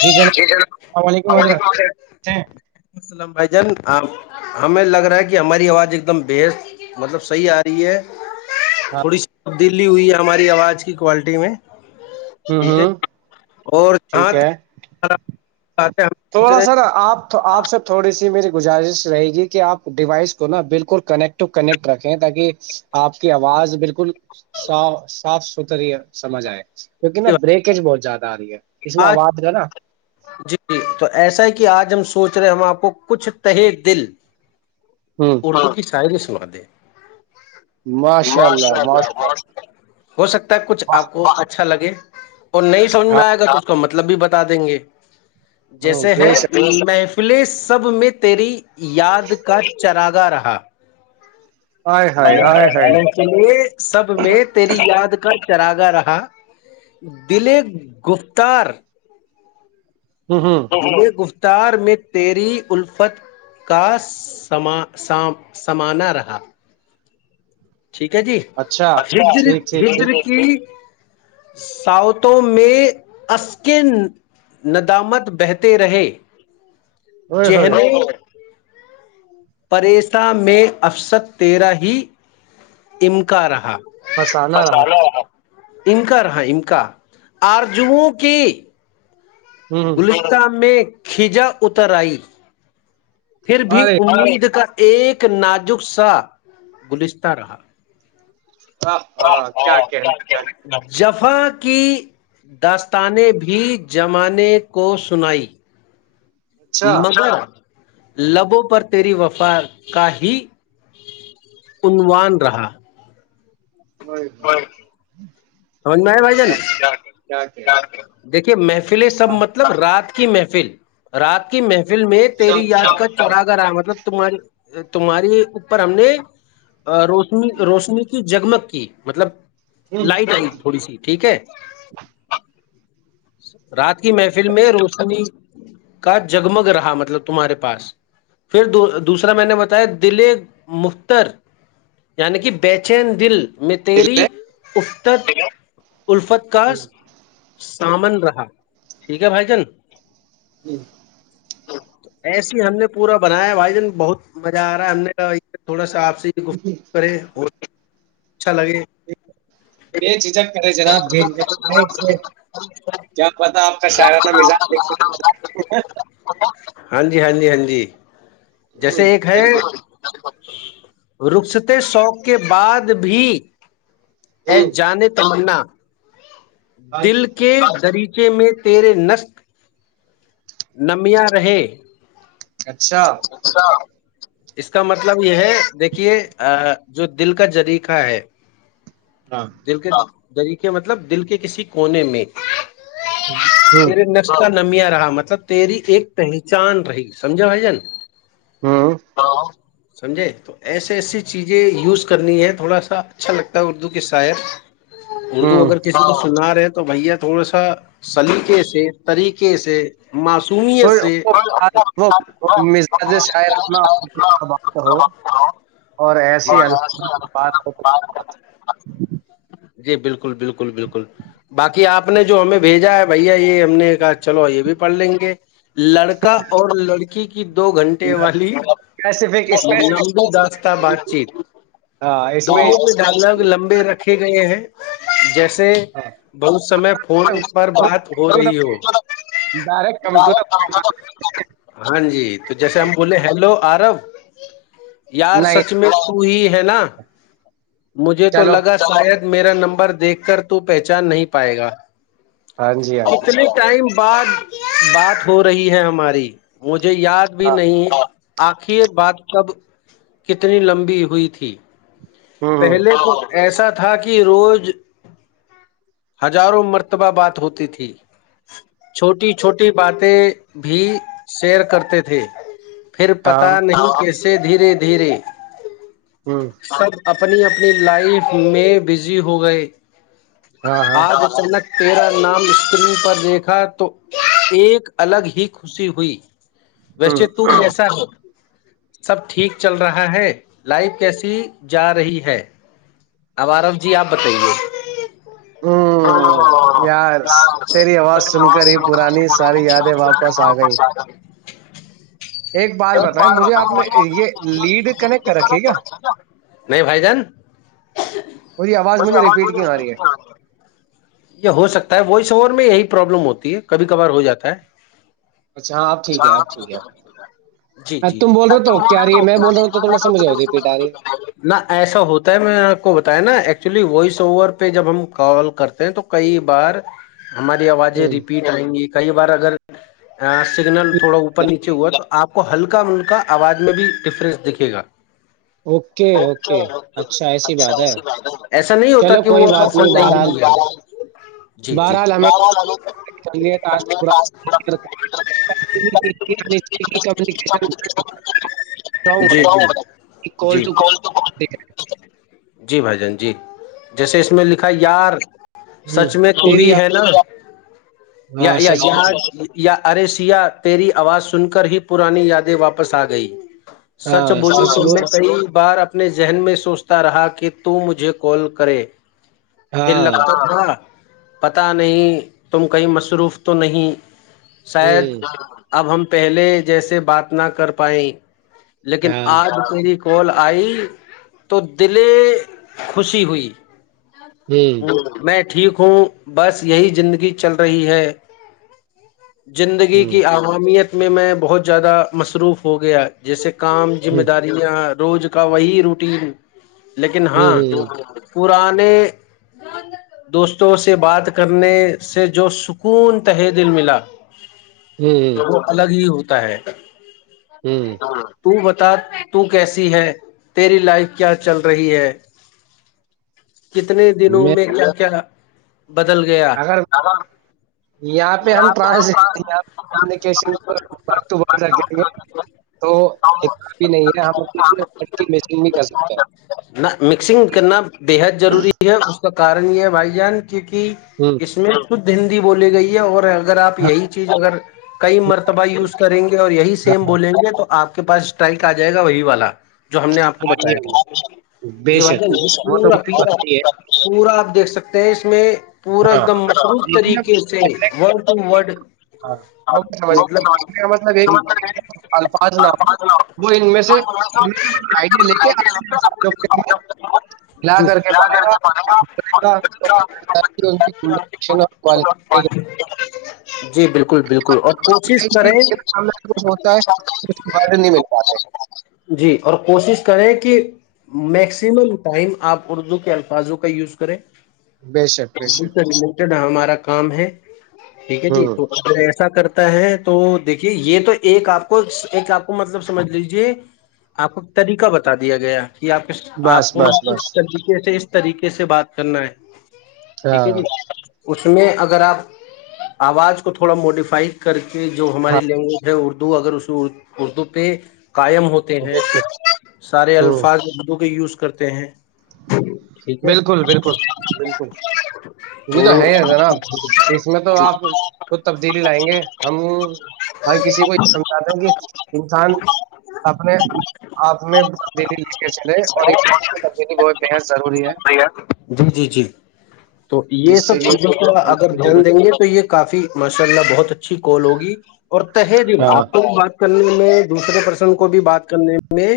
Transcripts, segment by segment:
جی جناب السلام علیکم حضرت ولیکم سے۔ السلام بھائی جان آپ [unintelligible] ہمیں لگ رہا ہے کہ ہماری آواز ایک دم بےحد مطلب صحیح آ رہی ہے [unintelligible] ہاں تھوڑی سی [unintelligible] تبدیلی ہوئی ہے ہماری آواز کی کوالٹی میں [unintelligible] ہوں ٹھیک ہے ہوں [unintelligible] اور جاں ٹھیک ہے تک [unintelligible] بات ہے ہم سوچ تھوڑا رہے سا نا آپ آپ سےب تھوڑی سی میری [unintelligible] گزارش رہے گی کہ آپ ڈیوائس کو نا بالکل کنیکٹ ٹو کنیکٹ رکھیں تاکہ آپ کی آواز بالکلا صاف ستھری سمجھ آئے کیونکہ نا بریکیج بہت زیادہ آ رہی ہے [unintelligible] آ آواز کا نا جی جی تو [unintelligible] ایسا ہے کہ آج ہم سوچ رہے ہیں ہم آپ کو کچھ تہ دل ہ [unintelligible] ارد کی چاہ جےس [unintelligible] ود [unintelligible] ماشاء اللہ ماشاء اللہ [unintelligible] ہو سکتا ہے کچھ آپ کو [unintelligible] اچھا لگے [unintelligible] وہ نہیں سجھ ہاں میں آ ہے گا [unintelligible] مطلب بھی بتا دیں گے [unintelligible] ہ جیسے ہیں بے شک لائف [unintelligible] پلے سب میں تیری یاد کا چراگا رہا [unintelligible] آئے ہائے آئے ہائے ل لیے سب میں تیری یاد کا [unintelligible] چراگا رہا دلیپ گفتار [unintelligible] ہ ہ [unintelligible] [unintelligible] تار میں تیری الفت کا سما سمانا رہا [unintelligible] ٹھیک ہے جی اچھا ہجر ٹھیک ٹھیک ٹھیک ہجر کی [unintelligible] ساوتوں میں عسکن ندامت بہتے رہے [unintelligible] ہوئے ہوئے جہنی [unintelligible] پریسا میں افسد تیرا ہی [unintelligible] امکارا [unintelligible] بسانا رہا بسلو [unintelligible] انمک رہاں انمکا آر جوں کی [unintelligible] ہ گلشتہ میں [unintelligible] کھجا اترائی پھر بھی ارے امید کر ایک نازک سا گلستاہ رہا ہ ہاں کیا کہ فاں کی داستانے بھی زمانے کو سنائی اچھا مگر لبوں پر تیری وفا کا ہی عنوان رہا و بھائی جن دیکے محفلے سب ہاں مطلب ر ات کی محفل رات کی محفل ف میں تیری شب یاد شب کا شب چراگرا مطلب تماری تمہاراری اوپر ہم نے روشنی روشنی کی جگمگ کی مطلب ہ ہ لائٹ آئی تھوڑی سی ٹھیک ہے رات کی محفل میں روشنی کا جگمگ رہا مطلب تمہارے پاس پھر دوسرا میں نے بتایا دل مختر یعنی کہ بےچین دل م تری اسفتت الفت کاس ہوں سامن رہا ہاں ٹھیک ہے بھائی جان ہی ایسی ہی ہم نے پورا بنایا بھائی جان بہت مزہ آ رہا ہے ہم نے تھوڑا سا آپ آپ سے کوشش کریں اور اچھا لگے جنابج کیا پتا آپ کا شاعرانہ مزاج دیک ہاں جی ہاں جی ہاں جی جیسے ایک ہے بالکل رخصتے شوق کے بعد بھی ا ہ جانت ونا ہاں دل جی کے دریق چے میں تیرے نسق نمیاں رہے اچھا اس کا مطلب یہ ہے دیکھیے جو دل کا جریقہ ہے ہاں دلک آپ دریقے مطلب دل کے کسی کونے میں ہاں تیرے نقش کا نمیا رہا مطلب تیری ایک پہچان رہی سمجھا بھ جن ہ ہاں سمجھے تو ایسے ایسی چیزیں یوز کرنی ہے تھوڑا سا اچھا لگتا ہے اردو اک سیت اردو ہ اگر کسی کو سنا رہے تو تو بھیا تھوڑا سا سلیقے سے طریقے سے معصومیت سے وہ مزاج شاعر اپنا ہو اور جی ایسی جی الات جی بالکل بالکل بالکل باقی آپ نے جو ہمیں بھیجا ہے بھیا یہ ہم نے کہا چلو یہ بھی پڑھ لیں گے لڑکا اور لڑکی کی دو گھنٹے والی اسپیسیفک اسپیسیفک لمبی داستہ بات چیت ہاں اس میں دونوں کے ڈاکناگ لمبی گئے ہیں جیسے سے ہاں بہت سمے فون پر بات ہو رہی ہو ڈائریکٹ کم ٹو دا ہاں جی تو جیسے ہم پوائنٹ. بولولے ہیلو آرب یار نہیں سچ میں تو ہی ہے نا مجھے تو تو چلو لگا شاید میرا نمبر دیکھ کر تو پہچان نہیں پائے گا ہاں جی ہاں جی کتنے ٹائم بات بات ہو رہی ہے ہماری مجھے مجھے یاد بھی ہاں نہیں آخر بات کب کتنی لمبی ہوئی تھی ہ ہ پہلے تو ایسا تھا کہ روز ہزاروں مرتبہ بات ہوتی تھی چھوٹی چھوٹی باتیں بھی شیئر کرتے تھے پھر ہاں پتا نہیں کہ سے دھیرے دھیرے ہوں سب اپنی اپنی لائف میں بزی ہو گئے ہاں جلہ تیرا نام اسکرین پر دیکھا تو ایک الگ ہی خوشی ہوئی ہ ویسے تو کیسا ہے سب ٹھیک چل رہا ہے لائف کیسی جا رہی ہے اب آارف جی آپ بتائیے ہوں یار تیری آواز سن کر ہی پرانی ساری یادیں واپس آ گئی ب آپ نے یہ لیڈ کنیکٹ کر رکھیے کیا نہیں بھائی جان مجھے مجھے ریپیٹ آواز کیوں آ رہی ہے یہ ہو سکتا ہے وائس اوور میں یہی پروابلم ہوتی ہے کبھی کبار ہو جاتا ہے اچھا ہاں آپ ٹھیک ہے آپ ٹھیک ہے جی آپ جی تم بول رہے تو کیا آ رہی ہے میں بول رہا ہوں تو تھوڑا سا مجھے ریپیٹ آ رہی نہ ایسا ہوتا ہے میں بتایا نا ایکچولی وائس اوور پہ جب ہم کال کرتے ہیں تو کئی بار ہماری آوازیں ہے ریپیٹ آئیں گی کئی بار اگر سگنل تھوڑا اوپر نیچے ہوا تو آپ کو ہلکا ملکا آواز میں بھی ڈفرنس دکھے گا اوکے اوکے اچھا ایسی بات ہے ایسا نہیں ہوتا چلو کہ وہ کوئی بات فل نہیں ہو بہرحال جی جی بہرحال ہمیں جی جی جی بھائی جن جی جیسے اس میں لکھا یار ہوں سچ میں تو تیری ہی ہے نا آواز- یا ہاں یا سچ اں میں یا ارے سیا تیری آواز سن کر ہی پرانی یادیں واپس آ گئ سچ ہاں بوولو ت نے بول کئی بار اپنے ذہن میں سوچتا رہا کہ کہ ت مجھے کال کرے پھر ہاں لگتاا پتہ نہیں تم کہیں مصروف تو نہیں شاید ہوں اب ہم پہلے جیسے بات نہ کر پائیں لیکن ہاں آج تیری کال آئی تو دل ے خوشی ہوئی ہوں ہ میں ٹھیک ہوں بس یہی زندگی چل رہی ہے زندگی ہوں کی عوامیت میں میں بہت زیادہ مصروف ہو گیا جیسے کام ذمہ ہوں داریاں روز کا وہی روٹین لیکن ہاں ہوں پرانے دوستوں سے بات کرنے سے جو سکون تہ دل ملا تو ہوں وہ الگ ہی ہوتی تا ہے ہوں ہاں تو ب تو کیسی ہے تیری لائف کیا چل رہی ہے کتنے دنوں میں کیا کیا بدل گیا اگر یہاں پہ ہم ٹرانس کمیونیکیشن پر ورڈ ٹو ورڈ رکھیں گے تو اتنا بھی نہیں ہے ہم اپنے سے کی میچنگ بھی کر سکتے ہیں نہ مکسنگ کرنا بے حد ضروری ہے کا کن یہ ہے بھائی جان کیونکہ اس میں کود ہندی بوللی گئی اور اگر آپ ہاں یہی چیز اگر کئی ہاں مرتبہ یوز کریں گے اور یہی سیم بولیں گے تو آپ کو کے پاس ٹائک آ جائے گا وہی والا جو ہم نے آپ کو ہاں جی ہاں جی بتایا تھا بے جی بھائی شک جان بے شک، وہ تو پورا مجھے پا پتہ ہی ہے پورا آپ دیکھ سکتے تیئیس میں پورا ایک ہاں دم مشروط دیکھنا طریقے سے وڈ وڈ ج ہاں وہ مطلب یہ کہ الفاظ نہ ہو وہ ان سے آئیڈیا لے کےلا جی کر کے پڑھے گا انی پن جی بالکل بالکل بالکل اور کوشش کریں سامنے کچھ ہوتا ہے کہ اس کے بعد نہیں مل پاتے جی اور کوشش کریں کہ میکسیمم ٹائم آپ اردو کے الفاظوں کا یوز کریں بے شک بے سے شک ریلیٹڈ ہے ہمارا کام ہے ٹھیک ہے جی ہوں تو اگر ایسا کر ہے تو دیکھیے یہ تو ایک آپ کو ایک آپ کو مطلب سمجھ لیجیے آپ کو طریقہ بتا دیا گیا کہ آپ ک بس آپ کو بس بس ک طریقے سے اس طریقے سے بات کرنا ہے ٹھیک ہے جی ہاں اس میں اگر آپ آواز کو تھوڑا موڈیفائی کر کے کہ جو ہاں ہماری لینگویج ہے اردو اردو اگر اس اردو پہ قائم ہوتے ہیں بالکل سارے ہوں الفاظ اردو کے یوز کرتے ہیں ٹھیک ہے بالکل بالکل بالکل یہ تو ہے را اس میں تو آپ کھ تبدیلی لائیں گے ہم ہر کسی کو یہ سمجھاتے ہیں کہ انسان اپنے آپ میں تبدیلی لے کے چلے اور تبدیلی بہت بد جی جی جی تو یہ جس سے سب یہورا اگر کہ دھیان دیں گے تو یہ کافی ماشاء اللہ بہت اچا اچھی کوال ہوگی اور تح ج ہاں آپ تو بات ک میں دوسرے پرسن کو بھی بات کرنے میں میں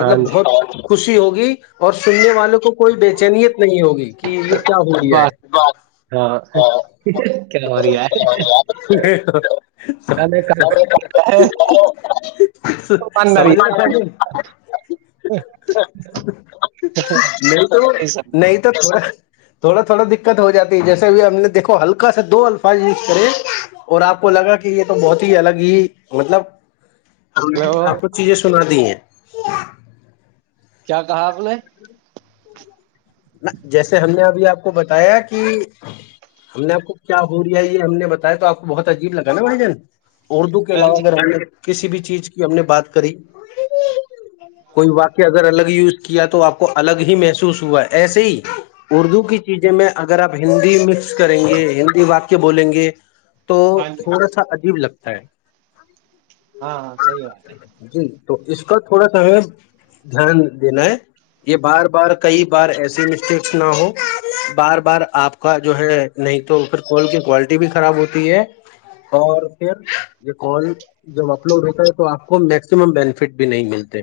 ہاں جی بہت خوشی ہوگی اور سننے والوں کو کوئی بے چینیت نہیں ہوگی کہ یہ کیا ہو رہیا ہے بس ہاں کیا ہو رہ آ مان سمجھ رہے سمجھ نہیں تو س نہیں تو تھوڑا تھوڑا تھوڑا دقت ہو جاتا جیسے بھی ہم نے دیکھو ہلکا سے دو الفاظ یوز کرے اور آپ کو لگا کہ یہ تو بہت ہی الگ ہی مطلب ہم نے ہیلو آپ کو چیزیں سنا دی ہیں سیا کیا کہا آپ نے جیسے ہم نے ابھی آپ کو بتایا کہ ہم نے آپ کو کیا ہو رہی ہے یہ ہم نے بتایا تو آپ کو بہت عجیب لگا نا بھائی جان اردو کے ہاں علاو جی رہ کسی بھی چیز کی ہم نے بات کری کوئی واقع اگر الگ یوز کیا تو آپ کو الگ ہی محسوس ہوا ہے ایسے ہی اردو کی چیزیں میں اگر آپ ہندی مکس کریں گے ہندی وااکع بولیں گے تو ہاں جی تھوڑا سا عجیب لگتا ہے ہاں ہاں سحی بات ہے جی تو اس کا تھوڑا سا ہمیں دھیان دینا ہے یہ بار بار کئی بار ایسی مسٹیکس نہ ہو بار بار آپ کا جو ہے نہیں تو پھر کال کی کوالٹی بھی خراب ہوتی ہے اور پھر یہ کال جب اپلوڈ ہوتا ہے تو آپ کو میکسیمم بینیفٹ بھی نہیں ملتے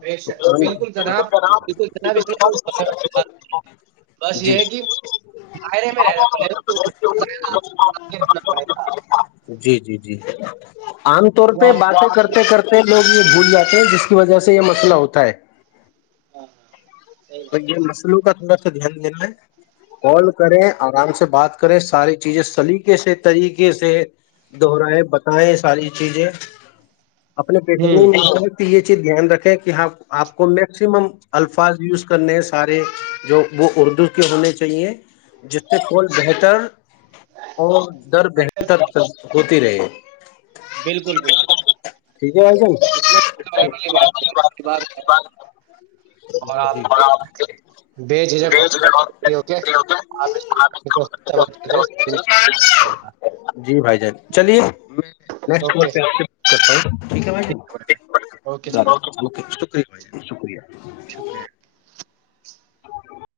بے شک پ ن بالکل جناب ب جنا بس یہ جی ہے کہ دائرے میں رہنا پڑے گاے گا جی جی جی عام طور وہ پہ آپ باتیں کرتے کرتے لوگ یہ بھول جاتے ہیں جس کی وجہ سے یہ مسئلہ ہوتا ہے ہاں ہاں صحیح تو یہ بات مسلوں کا تھوڑا تو دھیان دین ن کال کریں آرام سے بات کریں ساری چیزیں سلیقے سے طریقے سے دہرائے بتائےیں ساری چیزیں اپنے پیٹے میں ہوں نہیں ن سکتی یہ چیز دھیان رکھیں کہ ہ آپ کو میں میکمم الفاظ یوز کرنے ہیں سارے جو وہ اردو کے ہونے چاہیے جس سے کوول بہتر ا در بنتا س کتی رہے بالکل بالکل ٹھیک ہے بھائی جان اس اور آپ بے جھجک ہو کے آپ اس کو توجہ دیں جی بھائی جان چلیے میںٹور اوکے پہ آپ سے کرتا ہوں ٹھیک ہے بھائی ج اوکے جناب چلو شکریہ بھائی ج شکریہ شکریہ